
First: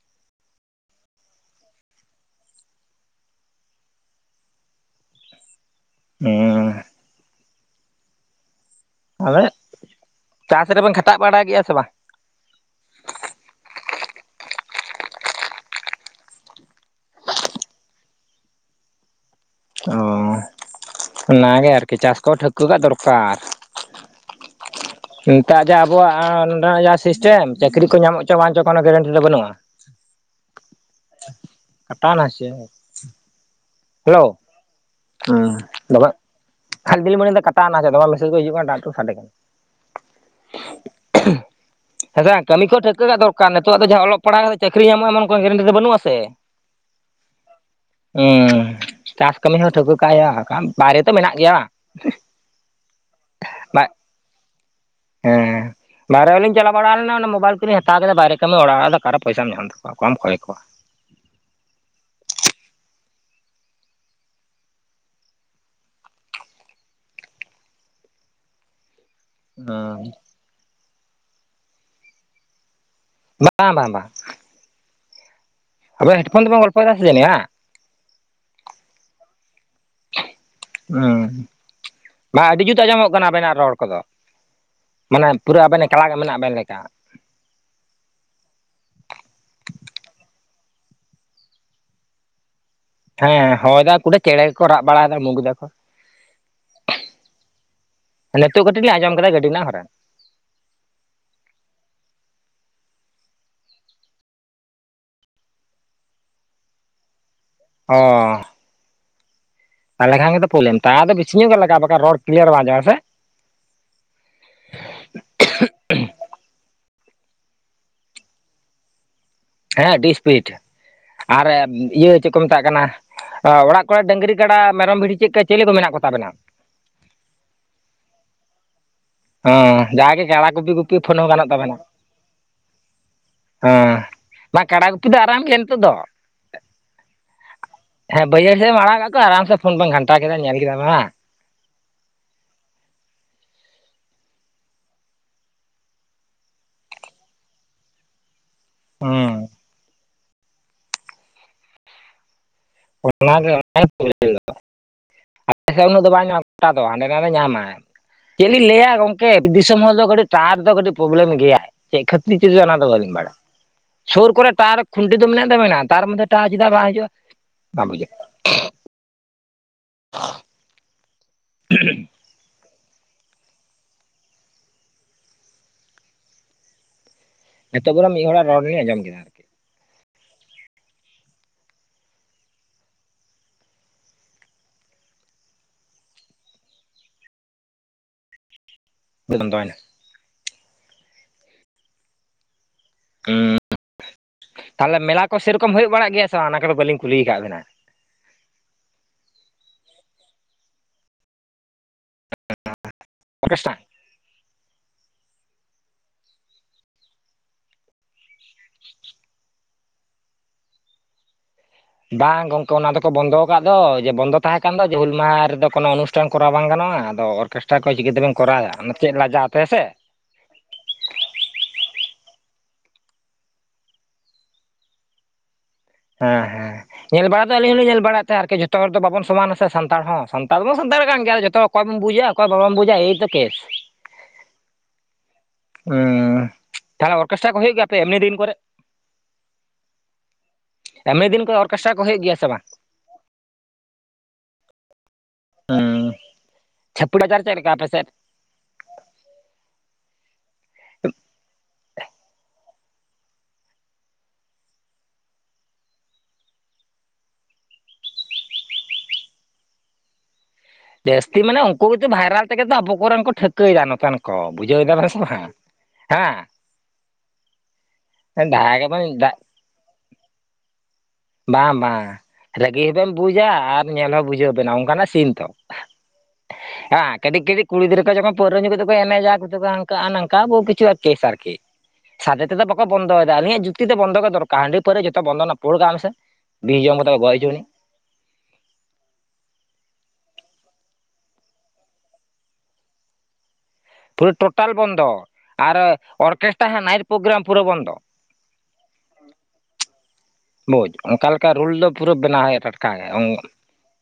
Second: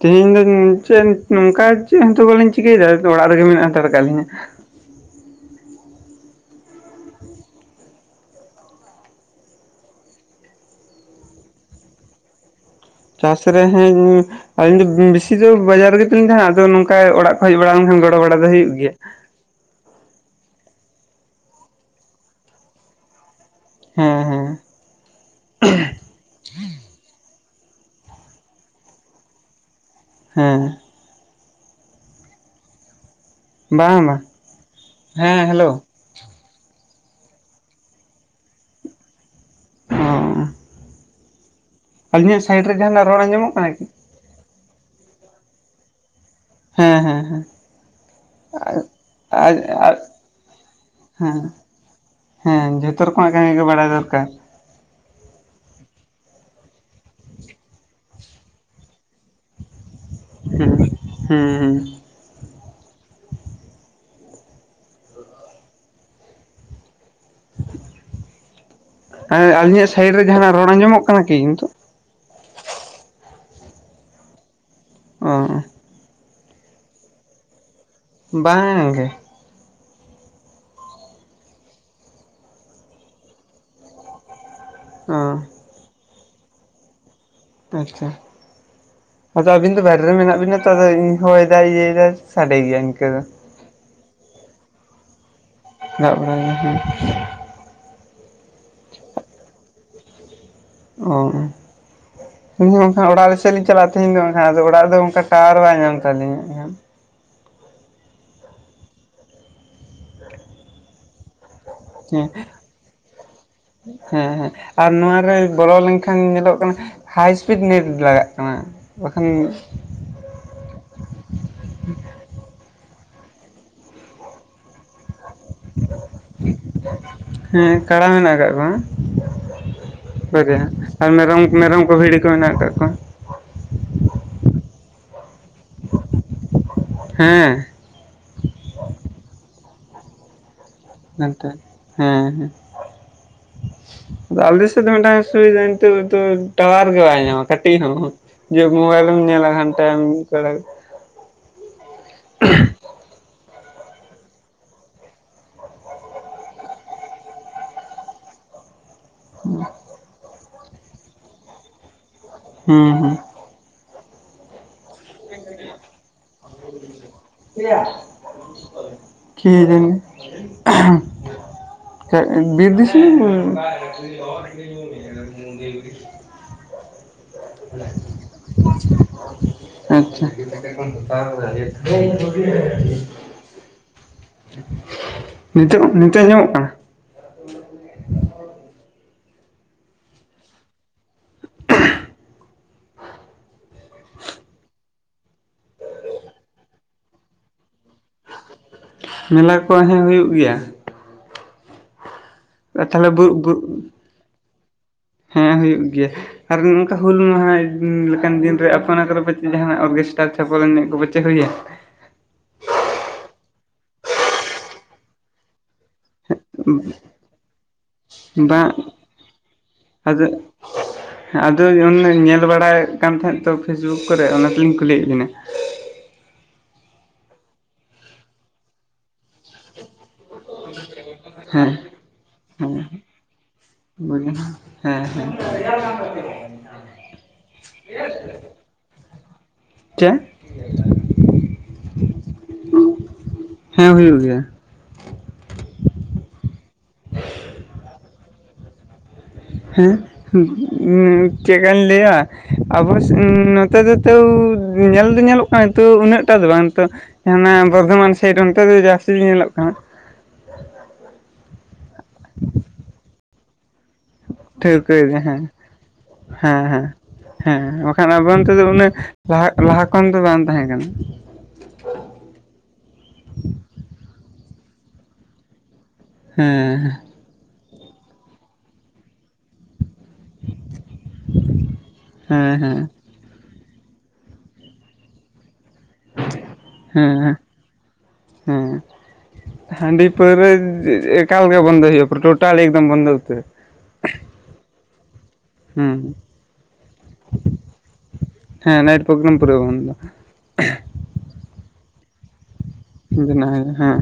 ᱛᱮᱦᱤᱧ ᱫᱚ ᱪᱮᱫ ᱱᱚᱝᱠᱟ ᱪᱮᱫ ᱦᱚᱸᱛᱚ ᱵᱟᱹᱞᱤᱧ ᱪᱤᱠᱟᱹᱭᱫᱟ ᱚᱲᱟᱜ ᱨᱮᱜᱮ ᱢᱮᱱᱟᱜ ᱦᱟᱛᱟᱲ ᱠᱟᱜ ᱞᱤᱧᱟ᱾ ᱦᱮᱸ᱾ ᱟᱵᱮᱱ ᱪᱟᱥ ᱨᱮᱵᱮᱱ ᱠᱷᱟᱴᱟᱜ ᱵᱟᱲᱟ ᱜᱮᱭᱟ ᱥᱮ ᱵᱟᱝ? ᱪᱟᱥ ᱨᱮ ᱦᱮᱸᱧ ᱟᱞᱤᱧ ᱫᱚ ᱵᱮᱥᱤ ᱫᱚ ᱵᱟᱡᱟᱨ ᱨᱮᱜᱮ ᱛᱚᱞᱤᱧ ᱛᱟᱦᱮᱸᱱᱟ ᱟᱫᱚ ᱱᱚᱝᱠᱟ ᱚᱲᱟᱜ ᱠᱚ ᱦᱮᱡ ᱵᱟᱲᱟ ᱞᱮᱱᱠᱷᱟᱱ ᱜᱚᱲᱚ ᱵᱟᱲᱟ ᱫᱚ ᱦᱩᱭᱩᱜ ᱜᱮᱭᱟ᱾ ᱚᱸ ᱚᱱᱟ ᱜᱮ ᱟᱨᱠᱤ ᱪᱟᱥ ᱠᱚᱦᱚᱸ ᱴᱷᱟᱹᱣᱠᱟᱹ ᱠᱟᱜ ᱫᱚᱨᱠᱟᱨ᱾ ᱦᱮᱸ ᱦᱮᱸ᱾ ᱱᱮᱛᱟᱜ ᱡᱮ ᱟᱵᱚᱣᱟᱜ ᱱᱚᱸᱰᱮᱱᱟᱜ ᱡᱟ ᱥᱤᱥᱴᱮᱢ ᱪᱟᱹᱠᱨᱤ ᱠᱚ ᱧᱟᱢᱚᱜ ᱪᱚ ᱵᱟᱝ ᱪᱚ ᱠᱳᱱᱳ ᱜᱮᱨᱮᱱᱴᱤ ᱫᱚ ᱵᱟᱹᱱᱩᱜᱼᱟ᱾ ᱦᱮᱸ᱾ ᱠᱟᱴᱟᱣᱱᱟ ᱥᱮ ᱪᱮᱫ? ᱵᱟᱝ ᱵᱟᱝ ᱦᱮᱞᱳ ᱦᱮᱸ ᱩᱸ ᱦᱮᱞᱳ [unintelligible] ᱠᱷᱟᱞᱤ ᱫᱚᱞᱤᱧ ᱢᱚᱱᱮᱤᱫᱟ ᱠᱟᱴᱟᱣᱱᱟ ᱥᱮ ᱪᱮᱫ ᱫᱚᱢᱮ ᱢᱮᱥᱮᱡᱽ ᱠᱚ ᱤᱡᱩᱜ ᱠᱟᱱᱟ ᱴᱟᱜ ᱴᱩᱜ ᱥᱟᱰᱮ ᱠᱟᱱᱟ᱾ ᱚᱸ᱾ ᱦᱮᱸ ᱥᱮ ᱵᱟᱝ ᱠᱟᱹᱢᱤ ᱨᱮ ᱠᱚ ᱴᱷᱟᱹᱣᱠᱟᱹ ᱡᱟᱦᱟᱱᱟᱜ ᱠᱟᱜ ᱨᱚᱲ ᱫᱚᱨᱠᱟᱨ ᱟᱸᱡᱚᱢᱚᱜ ᱠᱟᱱᱟ ᱱᱤᱛᱚᱜ ᱫᱚ ᱠᱤ ᱡᱟᱦᱟᱸ ᱚᱞᱚᱜᱼᱼ ᱯᱟᱲᱦᱟᱣ ᱠᱟᱛᱮ ᱪᱟᱹᱠᱨᱤ ᱧᱟᱢᱚᱜᱼᱟ ᱮᱢᱚᱱ ᱠᱳᱱᱳ ᱜᱮᱨᱮᱱᱴᱤ ᱫᱚ ᱵᱟᱹᱱᱩᱜᱼᱟ ᱥᱮ᱾ ᱦᱮᱸ ᱦᱮᱸ ᱦᱮᱸ᱾ ᱦᱩᱸ ᱪᱟᱥ ᱟᱨ ᱠᱟᱹᱢᱤ ᱦᱚᱸ ᱴᱷᱟᱹᱣᱠᱟᱹ ᱟᱨ ᱠᱟᱜ ᱦᱳᱭᱳᱜ-ᱟ ᱵᱟᱠᱟᱱ ᱵᱟᱭᱨᱮ ᱛᱚ ᱢᱮᱱᱟᱜ ᱦᱮᱸ ᱜᱮᱭᱟ ᱵᱟᱝ᱾ ᱦᱮᱸ ᱡᱷᱚᱛᱚ ᱨᱚᱠᱚᱢᱟᱜ ᱠᱟᱹᱢᱤ ᱜᱮ ᱵᱟᱭ ᱵᱟᱰᱟᱭ ᱫᱚᱨᱠᱟᱨ᱾ ᱦᱮᱸ᱾ ᱵᱟᱦᱨᱮ ᱦᱚᱸᱞᱤᱧ ᱪᱟᱞᱟᱣ ᱵᱟᱲᱟ ᱞᱮᱱᱟ ᱚᱱᱟ ᱢᱚᱵᱟᱭᱤᱞ ᱠᱚᱞᱤᱧ ᱦᱟᱛᱟᱣ ᱠᱮᱫ ᱵᱟᱭᱨᱮ ᱠᱟᱹᱢᱤ ᱚᱲᱟᱜ ᱨᱮᱱᱟᱜ ᱫᱚ ᱚᱠᱟ ᱨᱮ ᱯᱚᱭᱥᱟᱢ ᱧᱟᱢ ᱛᱟᱠᱚᱣᱟ ᱚᱠᱚᱭᱮᱢ ᱠᱷᱚᱭ ᱠᱚᱣᱟ? ᱩᱸ ᱦᱮᱸ ᱦᱮᱸ᱾ ᱦᱮᱸ, ᱟᱹᱞᱤᱧᱟᱜ ᱦᱩᱸ ᱥᱟᱭᱤᱰ ᱨᱮ ᱡᱟᱦᱟᱱᱟᱜ ᱨᱚᱲ ᱟᱸᱡᱚᱢᱚᱜ ᱠᱟᱱᱟ ᱠᱤ? ᱵᱟᱝ ᱵᱟᱝ ᱵᱟᱝ᱾ ᱚᱸ᱾ ᱟᱵᱮᱱ ᱦᱮᱰᱯᱷᱳᱱ ᱛᱮᱵᱤᱱ ᱜᱚᱞᱯᱷᱚᱭᱫᱟ ᱥᱮᱫ ᱱᱮᱭᱟᱹᱢᱟ? ᱵᱟᱸᱝ ᱜᱮ᱾ ᱚᱸ, ᱵᱟᱝ ᱟᱹᱰᱤ ᱡᱩᱛ ᱟᱸᱡᱚᱢᱚᱜ ᱠᱟᱱᱟ ᱟᱵᱮᱱᱟᱜ ᱨᱚᱲ ᱠᱚᱫᱚ᱾ ᱚ ᱢᱟᱱᱮ ᱯᱩᱨᱟᱹ ᱟᱵᱮᱱ ᱮᱠᱞᱟ ᱜᱮ ᱢᱮᱱᱟᱜ ᱵᱮᱱ ᱞᱮᱠᱟ᱾ ᱟᱪᱪᱷᱟ᱾ ᱟᱫᱚ ᱟᱵᱤᱱ ᱫᱚ ᱵᱟᱭᱨᱮ ᱨᱮ ᱢᱮᱱᱟᱜ ᱵᱤᱱᱟ ᱛᱚ ᱟᱫᱚᱧ ᱦᱚᱭ ᱮᱫᱟᱭ ᱤᱭᱟᱹ ᱮᱫᱟᱭ ᱥᱟᱰᱮ ᱜᱮᱭᱟ ᱤᱱᱠᱟᱹ᱾ ᱫᱚ ᱦᱮᱸ ᱦᱚᱭ ᱫᱟ ᱠᱩᱰᱟᱹ ᱪᱮᱬᱮ ᱜᱮᱠᱚ ᱨᱟᱜ ᱵᱟᱲᱟᱭᱮᱫᱟ ᱚᱢᱩᱜᱽ ᱮᱫᱟ ᱠᱚ᱾ [unintelligible] ᱵᱟᱲᱟᱭ ᱮᱫᱟ ᱦᱮᱸ᱾ ᱱᱮᱛᱳᱜ ᱠᱟᱹᱴᱤᱡ ᱞᱤᱧ ᱟᱸᱡᱚᱢ ᱠᱮᱫᱟ ᱜᱟᱹᱰᱤ ᱨᱮᱱᱟᱜ ᱦᱚᱨᱚᱱ᱾ ᱚᱸ᱾ ᱤᱧ ᱦᱚᱸ ᱮᱱᱠᱷᱟᱱ ᱚᱲᱟᱜ ᱥᱮᱫ ᱞᱤᱧ ᱪᱟᱞᱟᱜᱼᱟ ᱛᱮᱦᱮᱧ ᱫᱚ ᱵᱟᱝᱠᱷᱟᱱ ᱟᱫᱚ ᱚᱲᱟᱜ ᱨᱮᱫᱚ ᱚᱱᱠᱟ ᱴᱟᱣᱟᱨ ᱵᱟᱭ ᱧᱟᱢᱟ ᱠᱟᱫᱤᱧᱟ ᱦᱟᱸᱜ ᱠᱷᱟᱱ᱾ ᱚᱻ ᱛᱟᱞᱦᱮ ᱠᱷᱟᱱ ᱜᱮᱛᱚ ᱯᱨᱚᱵᱞᱮᱢ ᱛᱟᱣᱟᱨ ᱫᱚ ᱵᱤᱥᱤ ᱧᱚᱜ ᱜᱮ ᱞᱟᱜᱟᱜ-ᱟ ᱵᱟᱠᱷᱟᱱ ᱨᱚᱲ ᱦᱮᱸ ᱠᱞᱤᱭᱟᱨ ᱵᱟᱝ ᱟᱸᱡᱚᱢᱚᱜᱼᱟ᱾ ᱦᱮᱸ ᱥᱮ? ᱦᱮᱸ ᱦᱮᱸ, ᱟᱨ ᱱᱚᱣᱟᱨᱮ ᱵᱚᱞᱚ ᱞᱮᱱᱠᱷᱟᱱ ᱧᱮᱞᱚᱜ ᱠᱟᱱᱟ ᱦᱟᱭ ᱥᱯᱤᱰ ᱱᱮᱴ ᱞᱟᱜᱟᱜ ᱠᱟᱱᱟ ᱵᱟᱠᱷᱟᱱᱼᱼ ᱦᱮᱸ ᱟᱹᱰᱤ ᱥᱯᱤᱰ ᱾ ᱟᱨ ᱤᱭᱟᱹ ᱪᱮᱫ ᱠᱚ ᱢᱮᱛᱟᱜ ᱠᱟᱱᱟ, ᱚᱲᱟᱜ ᱠᱚᱨᱮ ᱰᱟᱝᱨᱤ ᱜᱟᱰᱟ ᱢᱮᱨᱚᱢ ᱵᱷᱤᱲᱰᱤ ᱪᱮᱫ ᱠᱟᱡᱼᱼ ᱪᱮᱞᱮ ᱠᱚ ᱢᱮᱱᱟᱜ ᱠᱚ ᱛᱟᱵᱮᱱᱟ? ᱦᱮᱸ ᱠᱟᱲᱟ ᱢᱮᱱᱟᱜ ᱟᱠᱟᱫ ᱠᱚᱣᱟ ᱦᱮᱸ ᱡᱟᱜᱮ ᱾ ᱠᱟᱲᱟ ᱦᱚᱭᱥᱮ, ᱜᱩᱯᱤ ᱜᱩᱯᱤ ᱟᱨ ᱯᱷᱳᱱ ᱦᱚᱸ ᱢᱮᱨᱚᱢ ᱜᱟᱱᱚᱜ ᱛᱟᱵᱮᱱᱟ ᱢᱮᱨᱚᱢ ᱠᱚ ᱵᱷᱤᱰᱤ ᱠᱚ ᱢᱮᱱᱟᱜ ᱠᱟᱜ ᱠᱚᱣᱟ ᱾ ᱦᱮᱸ, ᱵᱟᱝ ᱠᱟᱰᱟ ᱜᱩᱯᱤ ᱫᱚ ᱟᱨᱟᱢ ᱜᱮᱭᱟ ᱱᱤᱛᱚᱜ ᱫᱚ ᱾ ᱦᱮᱸ᱾ ᱦᱮᱸ ᱵᱟᱹᱭᱦᱟᱹᱲ ᱥᱮᱫ ᱮᱢ ᱟᱲᱟᱜ ᱠᱟᱜ ᱠᱚᱣᱟ ᱟᱨᱟᱢ ᱥᱮ ᱯᱷᱚᱱ ᱠᱚᱢ ᱜᱷᱟᱱᱴᱟ ᱠᱮᱫᱟ ᱧᱮᱞ ᱠᱮᱫᱟᱢ ᱦᱮᱸ ᱾ ᱮᱱᱛᱮ ᱦᱮᱸ ᱦᱮᱸ᱾ ᱟᱫᱚ ᱟᱞᱮ ᱥᱮᱫ ᱫᱚ ᱢᱤᱫᱴᱟᱝ ᱟᱞᱮ ᱥᱮᱫ ᱫᱚ ᱢᱤᱫᱴᱟᱝ ᱚᱥᱩᱵᱤᱫᱷᱟ ᱱᱤᱛᱚᱜ ᱫᱚ ᱴᱟᱣᱟᱨ ᱜᱮ ᱵᱟᱭ ᱧᱟᱢᱟ ᱠᱟᱹᱴᱤᱡ ᱦᱚᱸ ᱾ ᱡᱮ ᱢᱳᱵᱟᱭᱤᱞᱮᱢ ᱧᱮᱞᱟ ᱦᱩᱸ ᱜᱷᱟᱱᱴᱟᱭᱟᱢ ᱢᱤᱫ ᱵᱮᱲᱟ ᱜᱮ ᱾ ᱦ [unintelligible] ᱦᱚᱭ ᱚᱱᱟ ᱜᱮ [unintelligible] ᱚᱱᱟ ᱜᱮ ᱯᱚᱵᱞᱮᱢ ᱫᱚ ᱟᱞᱮᱥᱮᱫ ᱦᱚᱸ ᱩᱱᱟᱹᱜ ᱫᱚ ᱵᱟᱭ ᱧᱟᱢᱟ ᱜᱚᱴᱟ ᱫᱚ, ᱦᱟᱸᱰᱮ ᱱᱟᱰᱮ ᱧᱟᱢᱟᱭ ᱪᱮᱫ ᱞᱤᱧ ᱞᱟᱹᱭᱟ ᱜᱚᱝᱼᱼ ᱠᱮ ᱫᱤᱥᱚᱢ ᱦᱚᱲ ᱫᱚ ᱠᱟᱹᱴᱤᱡ ᱴᱟᱣᱟᱨ ᱨᱮᱫᱚ ᱠᱟᱹᱴᱤᱡ ᱯᱨᱚᱵᱞᱮᱢ ᱜᱮᱭᱟ, ᱪᱮᱫ ᱠᱷᱟᱹᱛᱤᱨ ᱛᱮ ᱪᱚ ᱚᱱᱟ ᱫᱚ ᱵᱟᱹᱞᱤᱧ ᱦᱩᱸ ᱵᱟᱲᱟᱭᱟ ᱾ ᱥᱩᱨ ᱠᱚᱨᱮ ᱴᱟᱣᱟᱨ ᱠᱷᱩᱱᱴᱤ ᱫᱚ ᱢᱮᱱᱟᱜ ᱫᱚ ᱢᱮᱱᱟᱜ-ᱟ, ᱛᱟᱨ ᱢᱚᱫᱽᱫᱮ ᱴᱟᱣᱟᱨ ᱪᱮᱫᱟᱜ ᱵᱟᱝ ᱦᱤᱡᱩᱜᱼᱟ ᱾ ᱠᱮ ᱡᱟᱹᱱᱤ [unintelligible] ᱦᱸ [unintelligible] ᱵᱤᱨ ᱫᱤᱥᱚᱢᱼᱼ [unintelligible] ᱱᱤᱛᱚᱜ ᱫᱚ ᱱᱟᱜ ᱢᱤᱫ ᱦᱚᱲᱟᱜ ᱨᱚᱲ ᱜᱮᱞᱤᱧ ᱟᱸᱡᱚᱢ ᱠᱮᱫᱟ ᱾ ᱟᱪᱪᱷᱟ [inaudible] ᱱᱤᱛᱚᱜ ᱱᱤᱛᱚᱜ ᱟᱸᱡᱚᱢᱚᱜ ᱠᱟᱱᱟ? ᱱᱤᱛᱚᱜ ᱵᱚᱱᱫᱚᱭᱮᱱᱟ ᱾ ᱩᱸ ᱛᱟᱦᱚᱞᱮ ᱢᱮᱞᱟ ᱠᱚ ᱥᱮᱨᱚᱠᱚᱢ ᱦᱩᱭᱩᱜ ᱵᱟᱲᱟᱜ ᱜᱮᱭᱟ ᱥᱮ ᱵᱟᱝ, ᱚᱱᱟ ᱠᱚᱫᱚ ᱵᱟᱹᱞᱤᱧ ᱠᱩᱞᱤ ᱟᱠᱟᱫ ᱵᱮᱱᱟ ᱿ ᱢᱮᱞᱟ ᱠᱚ ᱦᱮᱸ ᱦᱩᱭᱩᱜ ᱜᱮᱭᱟ ᱾ ᱛᱟᱦᱚᱞᱮ ᱵᱟᱹᱜ ᱵᱟᱹᱜᱼᱼ ᱚᱨᱠᱮᱥᱴᱨᱟ ᱦᱮᱸ ᱦᱩᱭᱩᱜ ᱜᱮᱭᱟ ᱾ ᱟᱨ ᱱᱚᱝᱠᱟ ᱦᱩᱞ ᱢᱟᱦᱟ ᱞᱮᱠᱟᱱ ᱫᱤᱱ ᱨᱮ ᱟᱯᱮ ᱚᱱᱟ ᱠᱚᱨᱮ ᱯᱟᱪᱮ ᱡᱟᱦᱟᱱᱟᱜ ᱚᱨᱠᱮᱥᱴᱟᱨ ᱪᱷᱟᱯᱚᱞ ᱮᱱᱮᱡ ᱠᱚ ᱯᱟᱪᱮᱫ ᱦᱩᱭᱮᱱ? ᱵᱟᱝ ᱜᱚᱝᱠᱮ ᱚᱱᱟ ᱫᱚᱠᱚ ᱵᱚᱱᱫᱚ ᱟᱠᱟᱫ ᱫᱚ, ᱡᱮ ᱵᱚᱱᱫᱚ ᱛᱟᱦᱮᱸ ᱠᱟᱱ ᱫᱚ ᱡᱮ ᱦᱩᱞ ᱢᱟᱦᱟ ᱨᱮᱫᱚ ᱠᱚᱱᱚ ᱚᱱᱩᱥᱼᱼ ᱴᱟᱱ ᱠᱚᱨᱟᱣ ᱵᱟᱝ ᱜᱟᱱᱚᱜᱼᱟ, ᱟᱫᱚ ᱚᱨᱠᱮᱥᱴᱨᱟ ᱠᱚ ᱪᱤᱠᱟᱹᱛᱮ ᱵᱤᱱ ᱠᱚᱨᱟᱣᱟ ᱚᱱᱟ ᱪᱮᱫ ᱞᱟᱡᱟᱣ ᱛᱮ ᱥᱮ ᱾ ᱟᱫᱚᱼᱼ [unintelligible] ᱦᱮᱸ ᱟᱫᱚ ᱚᱱᱟ ᱧᱮᱞ ᱵᱟᱲᱟᱭᱮᱫ ᱠᱟᱱ ᱛᱟᱦᱮᱸᱜ ᱛᱚ ᱯᱷᱮᱥᱵᱩᱠ ᱠᱚᱨᱮᱫ ᱚᱱᱟ ᱛᱮᱞᱤᱧ ᱠᱩᱞᱤᱭᱮᱫ ᱵᱤᱱᱟ ᱾ ᱦᱮᱸ ᱦᱮᱸ ᱧᱮᱞ ᱵᱟᱲᱟ ᱫᱚ ᱟᱞᱤᱧ ᱦᱚᱞᱤᱧ ᱧᱮᱞ ᱵᱟᱲᱟᱭᱮᱫ ᱛᱟᱦᱮᱸ ᱟᱨᱠᱤ ᱡᱷᱚᱛᱚ ᱦᱚᱲ ᱫᱚ ᱵᱟᱵᱚᱱ ᱥᱚᱢᱟᱱᱟ ᱾ ᱥᱮ ᱥᱟᱱᱛᱟᱲ ᱦᱚᱸ, ᱥᱟᱱᱛᱟᱲ ᱢᱟ ᱥᱟᱱᱛᱟᱲ ᱠᱟᱱ ᱜᱮᱭᱟ ᱡᱚᱛᱚ ᱦᱚᱲ ᱦᱮᱸ ᱚᱠᱚᱭ ᱵᱚᱱ ᱵᱩᱡᱟ ᱚᱠᱚᱭ ᱵᱟᱵᱚᱱ ᱦᱮᱸ ᱵᱩᱡᱟ ᱮᱭᱛᱚ ᱠᱮᱥ ᱾ [unintelligible] ᱦᱮᱸ ᱦᱮᱸ ᱦᱩᱸ ᱛᱟᱦᱞᱮ ᱚᱨᱠᱮᱥᱴᱟᱨ ᱠᱚ ᱦᱩᱭᱩᱜ ᱜᱮᱭᱟ ᱟᱯᱮ ᱮᱢᱱᱤ ᱫᱤᱱ ᱠᱚᱨᱮ? ᱪᱮᱫ ᱮᱢᱱᱤ ᱫᱤᱱ ᱠᱚᱨᱮ ᱚᱨᱠᱮᱥᱴᱨᱟ ᱠᱚ ᱦᱩᱭᱩᱜ ᱜᱮᱭᱟ ᱥᱮ ᱵᱟᱝ? ᱦᱮᱸ ᱦᱩᱭᱩᱜ ᱜᱮᱭᱟ ᱾ ᱦᱩᱸ ᱪᱷᱟᱯᱤ ᱟᱠᱟᱨ ᱪᱮᱫ ᱞᱮᱠᱟ ᱟᱯᱮ ᱥᱮᱫ? ᱦᱮᱸ ᱪᱮᱫᱠᱟᱧ ᱞᱟᱹᱭᱟᱼᱼ ᱟᱵᱚ ᱱᱚᱛᱮ ᱥᱮᱱ ᱛᱟᱹᱣ ᱧᱮᱞ ᱫᱚ ᱧᱮᱞᱚᱜ ᱠᱟᱱᱟ ᱛᱚ ᱩᱱᱟᱹᱜ ᱴᱟᱠ ᱫᱚ ᱵᱟᱝ ᱾ ᱛᱚᱼᱼ ᱵᱚᱨᱫᱷᱚᱢᱟᱱ ᱥᱟᱭᱤᱰ ᱚᱱᱛᱮ ᱫᱚ ᱡᱟᱹᱥᱛᱤ ᱜᱮ ᱧᱮᱞᱚᱜ ᱠᱟᱱᱟ ᱾ ᱡᱟᱹᱥᱛᱤ ᱢᱟᱱᱮ ᱩᱱᱠᱩ ᱜᱮ ᱵᱷᱟᱭᱨᱟᱞ ᱛᱮᱜᱮ ᱛᱚ ᱟᱵᱚ ᱠᱚᱨᱮᱱ ᱠᱚ ᱴᱷᱟᱹᱣᱠᱟᱹᱭᱮᱫᱟ ᱱᱚᱛᱮᱱ ᱠᱚ ᱵᱩᱡᱷᱟᱹᱣᱮᱫᱟ ᱵᱮᱱ ᱥᱮ ᱴᱷᱟᱹᱣᱠᱟᱹᱭᱮᱫᱟ ᱦᱮᱸ ᱵᱟᱝ ᱾ ᱦᱮᱸ ᱦᱮᱸ ᱦᱮᱸ ᱵᱟᱠᱷᱟᱱ ᱟᱵᱚ ᱚᱱᱛᱮ ᱫᱚ ᱫᱟᱜ ᱢᱟᱱᱮ ᱜᱮᱵᱮᱱ ᱫᱟᱜ ᱞᱟᱦᱟᱜ ᱞᱟᱦᱟ ᱠᱷᱚᱱ ᱫᱚ ᱵᱟᱝ ᱛᱟᱦᱮᱸ ᱠᱟᱱᱟ᱾ ᱵᱟᱝ ᱵᱟᱝ ᱨᱟᱹᱜᱤ ᱦᱚᱸᱵᱮᱱ ᱵᱩᱡᱟ ᱟᱨ ᱧᱮᱞ ᱦᱚᱸ ᱵᱩᱡᱷᱟᱹᱣ ᱵᱮᱱᱟ ᱚᱱᱠᱟᱱᱟᱜ ᱥᱤᱱ ᱛᱚ᱾ ᱦᱮᱸ᱾ ᱠᱟᱹᱴᱤᱡ ᱠᱟᱹᱴᱤᱡ ᱠᱩᱲᱤ ᱜᱤᱫᱽᱨᱟᱹ ᱠᱚ ᱡᱠᱷᱱ ᱯᱟᱣᱨᱟᱹ ᱧᱩ ᱠᱟᱛᱮ ᱠᱚ ᱮᱱᱮᱡᱟ ᱠᱤᱪᱷᱩᱠᱚ ᱦᱟᱝᱠᱟᱜ-ᱟ ᱱᱟᱝᱠᱟ ᱠᱟ ᱵᱩᱦᱩ ᱠᱤᱪᱷᱩ ᱟᱨ ᱠᱮᱥ ᱟᱨᱠᱤ, ᱥᱟᱫᱮ ᱦᱮᱸ ᱛᱮᱫᱚ ᱦᱮᱸ ᱵᱟᱠᱚ ᱵᱚᱱᱫᱚᱭᱫᱟ ᱟᱹᱞᱤᱧᱟᱜ ᱡᱩᱛ ᱛᱤ ᱫᱚ ᱵᱚᱱᱫᱚ ᱜᱮ ᱫᱚᱨᱠᱟᱨ ᱦᱟᱺᱰᱤ ᱯᱟᱹᱣᱨᱟᱹ ᱡᱷᱚᱛᱚ ᱵᱚᱱᱫᱚ ᱱᱟᱯᱚᱲ ᱠᱟᱜ ᱢᱮᱥᱮ᱾ ᱵᱤᱥ ᱦᱩᱸ ᱡᱚᱢ ᱠᱟᱛᱮ ᱠᱚ ᱦᱩᱸ ᱜᱚᱡ ᱦᱚᱪᱚᱱᱤᱡ ᱦᱮᱸ᱾ ᱦᱟᱺᱰᱤ ᱯᱟᱹᱣᱨᱟᱹ ᱮᱠᱟᱞ ᱜᱮ ᱵᱚᱫᱚᱭ ᱦᱩᱭᱩᱜ-ᱟ ᱯᱩᱨᱟᱹ ᱴᱳᱴᱟᱞ ᱮᱠᱫᱚᱢ ᱵᱚᱱᱫᱚ ᱩᱛᱟᱹᱨ᱾ ᱯᱩᱨᱟᱹ ᱴᱳᱴᱟᱞ ᱵᱚᱱᱫᱚ ᱟᱨ ᱦᱩᱸ ᱚᱨᱠᱮᱥᱴᱟ ᱦᱟᱸ ᱱᱟᱭᱤᱴ ᱯᱨᱳᱜᱨᱟᱢ ᱯᱩᱨᱟᱹ ᱵᱚᱱᱫᱚ᱾ ᱦᱮᱸ ᱱᱟᱭᱤᱴ ᱯᱨᱳᱜᱨᱟᱢ ᱯᱩᱨᱟᱹ ᱵᱚᱱᱫᱚ᱾ ᱵᱩᱡᱽ ᱚᱱᱠᱟ ᱞᱮᱠᱟ ᱨᱩᱞ ᱫᱚ ᱯᱩᱨᱟᱹ ᱵᱮᱱᱟᱣ ᱦᱩᱭᱩᱜ-ᱟ ᱴᱟᱴ ᱵᱮᱱᱟ ᱦᱩᱭᱩᱜ-ᱟ ᱦᱮᱸ᱾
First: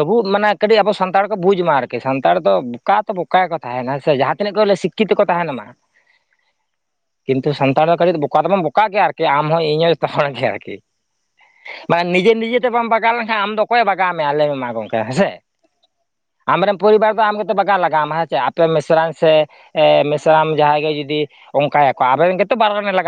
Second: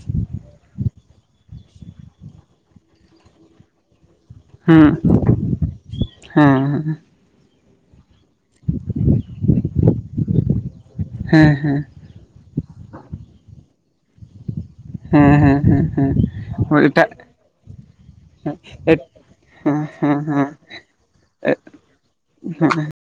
ᱛᱟᱹᱵᱩᱜ ᱢᱟᱱᱮ ᱠᱟᱹᱴᱤᱡ ᱟᱵᱚ ᱥᱟᱱᱛᱟᱲ ᱠᱚ ᱵᱩᱡ ᱢᱟ ᱟᱨᱠᱤ ᱥᱟᱱᱛᱟᱲ ᱫᱚ ᱵᱚᱠᱟ ᱛᱚ ᱵᱚᱠᱟ ᱜᱮᱠᱚ ᱛᱟᱦᱮᱸᱱᱟ ᱥᱮ ᱡᱟᱦᱟᱸ ᱛᱤᱱᱟᱹᱜ ᱠᱚ ᱞᱟᱹᱭᱟ ᱦᱮᱸ ᱥᱤᱠᱠᱷᱤᱛᱚ ᱠᱚ ᱛᱟᱦᱮᱸᱱᱢᱟ, ᱠᱤᱱᱛᱩ ᱥᱟᱱᱛᱟᱲ ᱫᱚ ᱠᱟᱹᱴᱤᱡ ᱫᱚ ᱵᱚᱠ ᱠᱟ ᱫᱚᱵᱚᱱ ᱵᱚᱠᱟ ᱜᱮᱭᱟ ᱟᱨᱠᱤ ᱟᱢ ᱦᱚᱸ ᱤᱧ ᱦᱚᱸ ᱡᱷᱚᱛᱚ ᱦᱚᱲ ᱜᱮ ᱟᱨᱠᱤ᱾ ᱦᱮᱸ ᱦᱮᱸ ᱢᱟᱱᱮ ᱱᱤᱡᱮ ᱱᱤᱡᱮ ᱛᱮ ᱵᱟᱢ ᱵᱟᱜᱟᱣ ᱞᱮᱱᱠᱷᱟᱱ ᱟᱢ ᱫᱚ ᱚᱠᱚᱭᱮ ᱵᱟᱜᱟᱣ ᱢᱮᱭᱟ ᱞᱟᱹᱭᱢᱮ? ᱚᱝᱠᱮ ᱦᱮᱸᱥᱮ᱾ ᱦᱮᱸ ᱦᱮᱸ ᱦᱮᱸ ᱦᱮᱸ ᱟᱢᱨᱮᱱ ᱦᱳᱭ ᱮᱴᱟᱜ ᱯᱚᱨᱤᱵᱟᱨ ᱫᱚ ᱟᱢ ᱜᱮᱛᱚ ᱵᱟᱜᱟᱣ ᱞᱟᱜᱟᱣᱟᱢᱟ ᱦᱮᱸ ᱪᱮᱫ ᱟᱯᱮ ᱮᱴ ᱢᱤᱥᱨᱟᱧ ᱥᱮ ᱦᱮᱸ ᱮᱸᱻ ᱦᱮᱸ ᱦᱮᱸ ᱢᱮᱥᱨᱟᱢ ᱡᱟᱦᱟᱸᱭ ᱜᱮ ᱡᱩᱫᱤ ᱚᱱᱠᱟᱭᱟᱠᱚ ᱟᱵᱤᱱ ᱨᱮᱱ ᱜᱮᱛᱚ ᱵᱟᱨᱚᱱᱮ ᱞᱟᱜᱟᱣ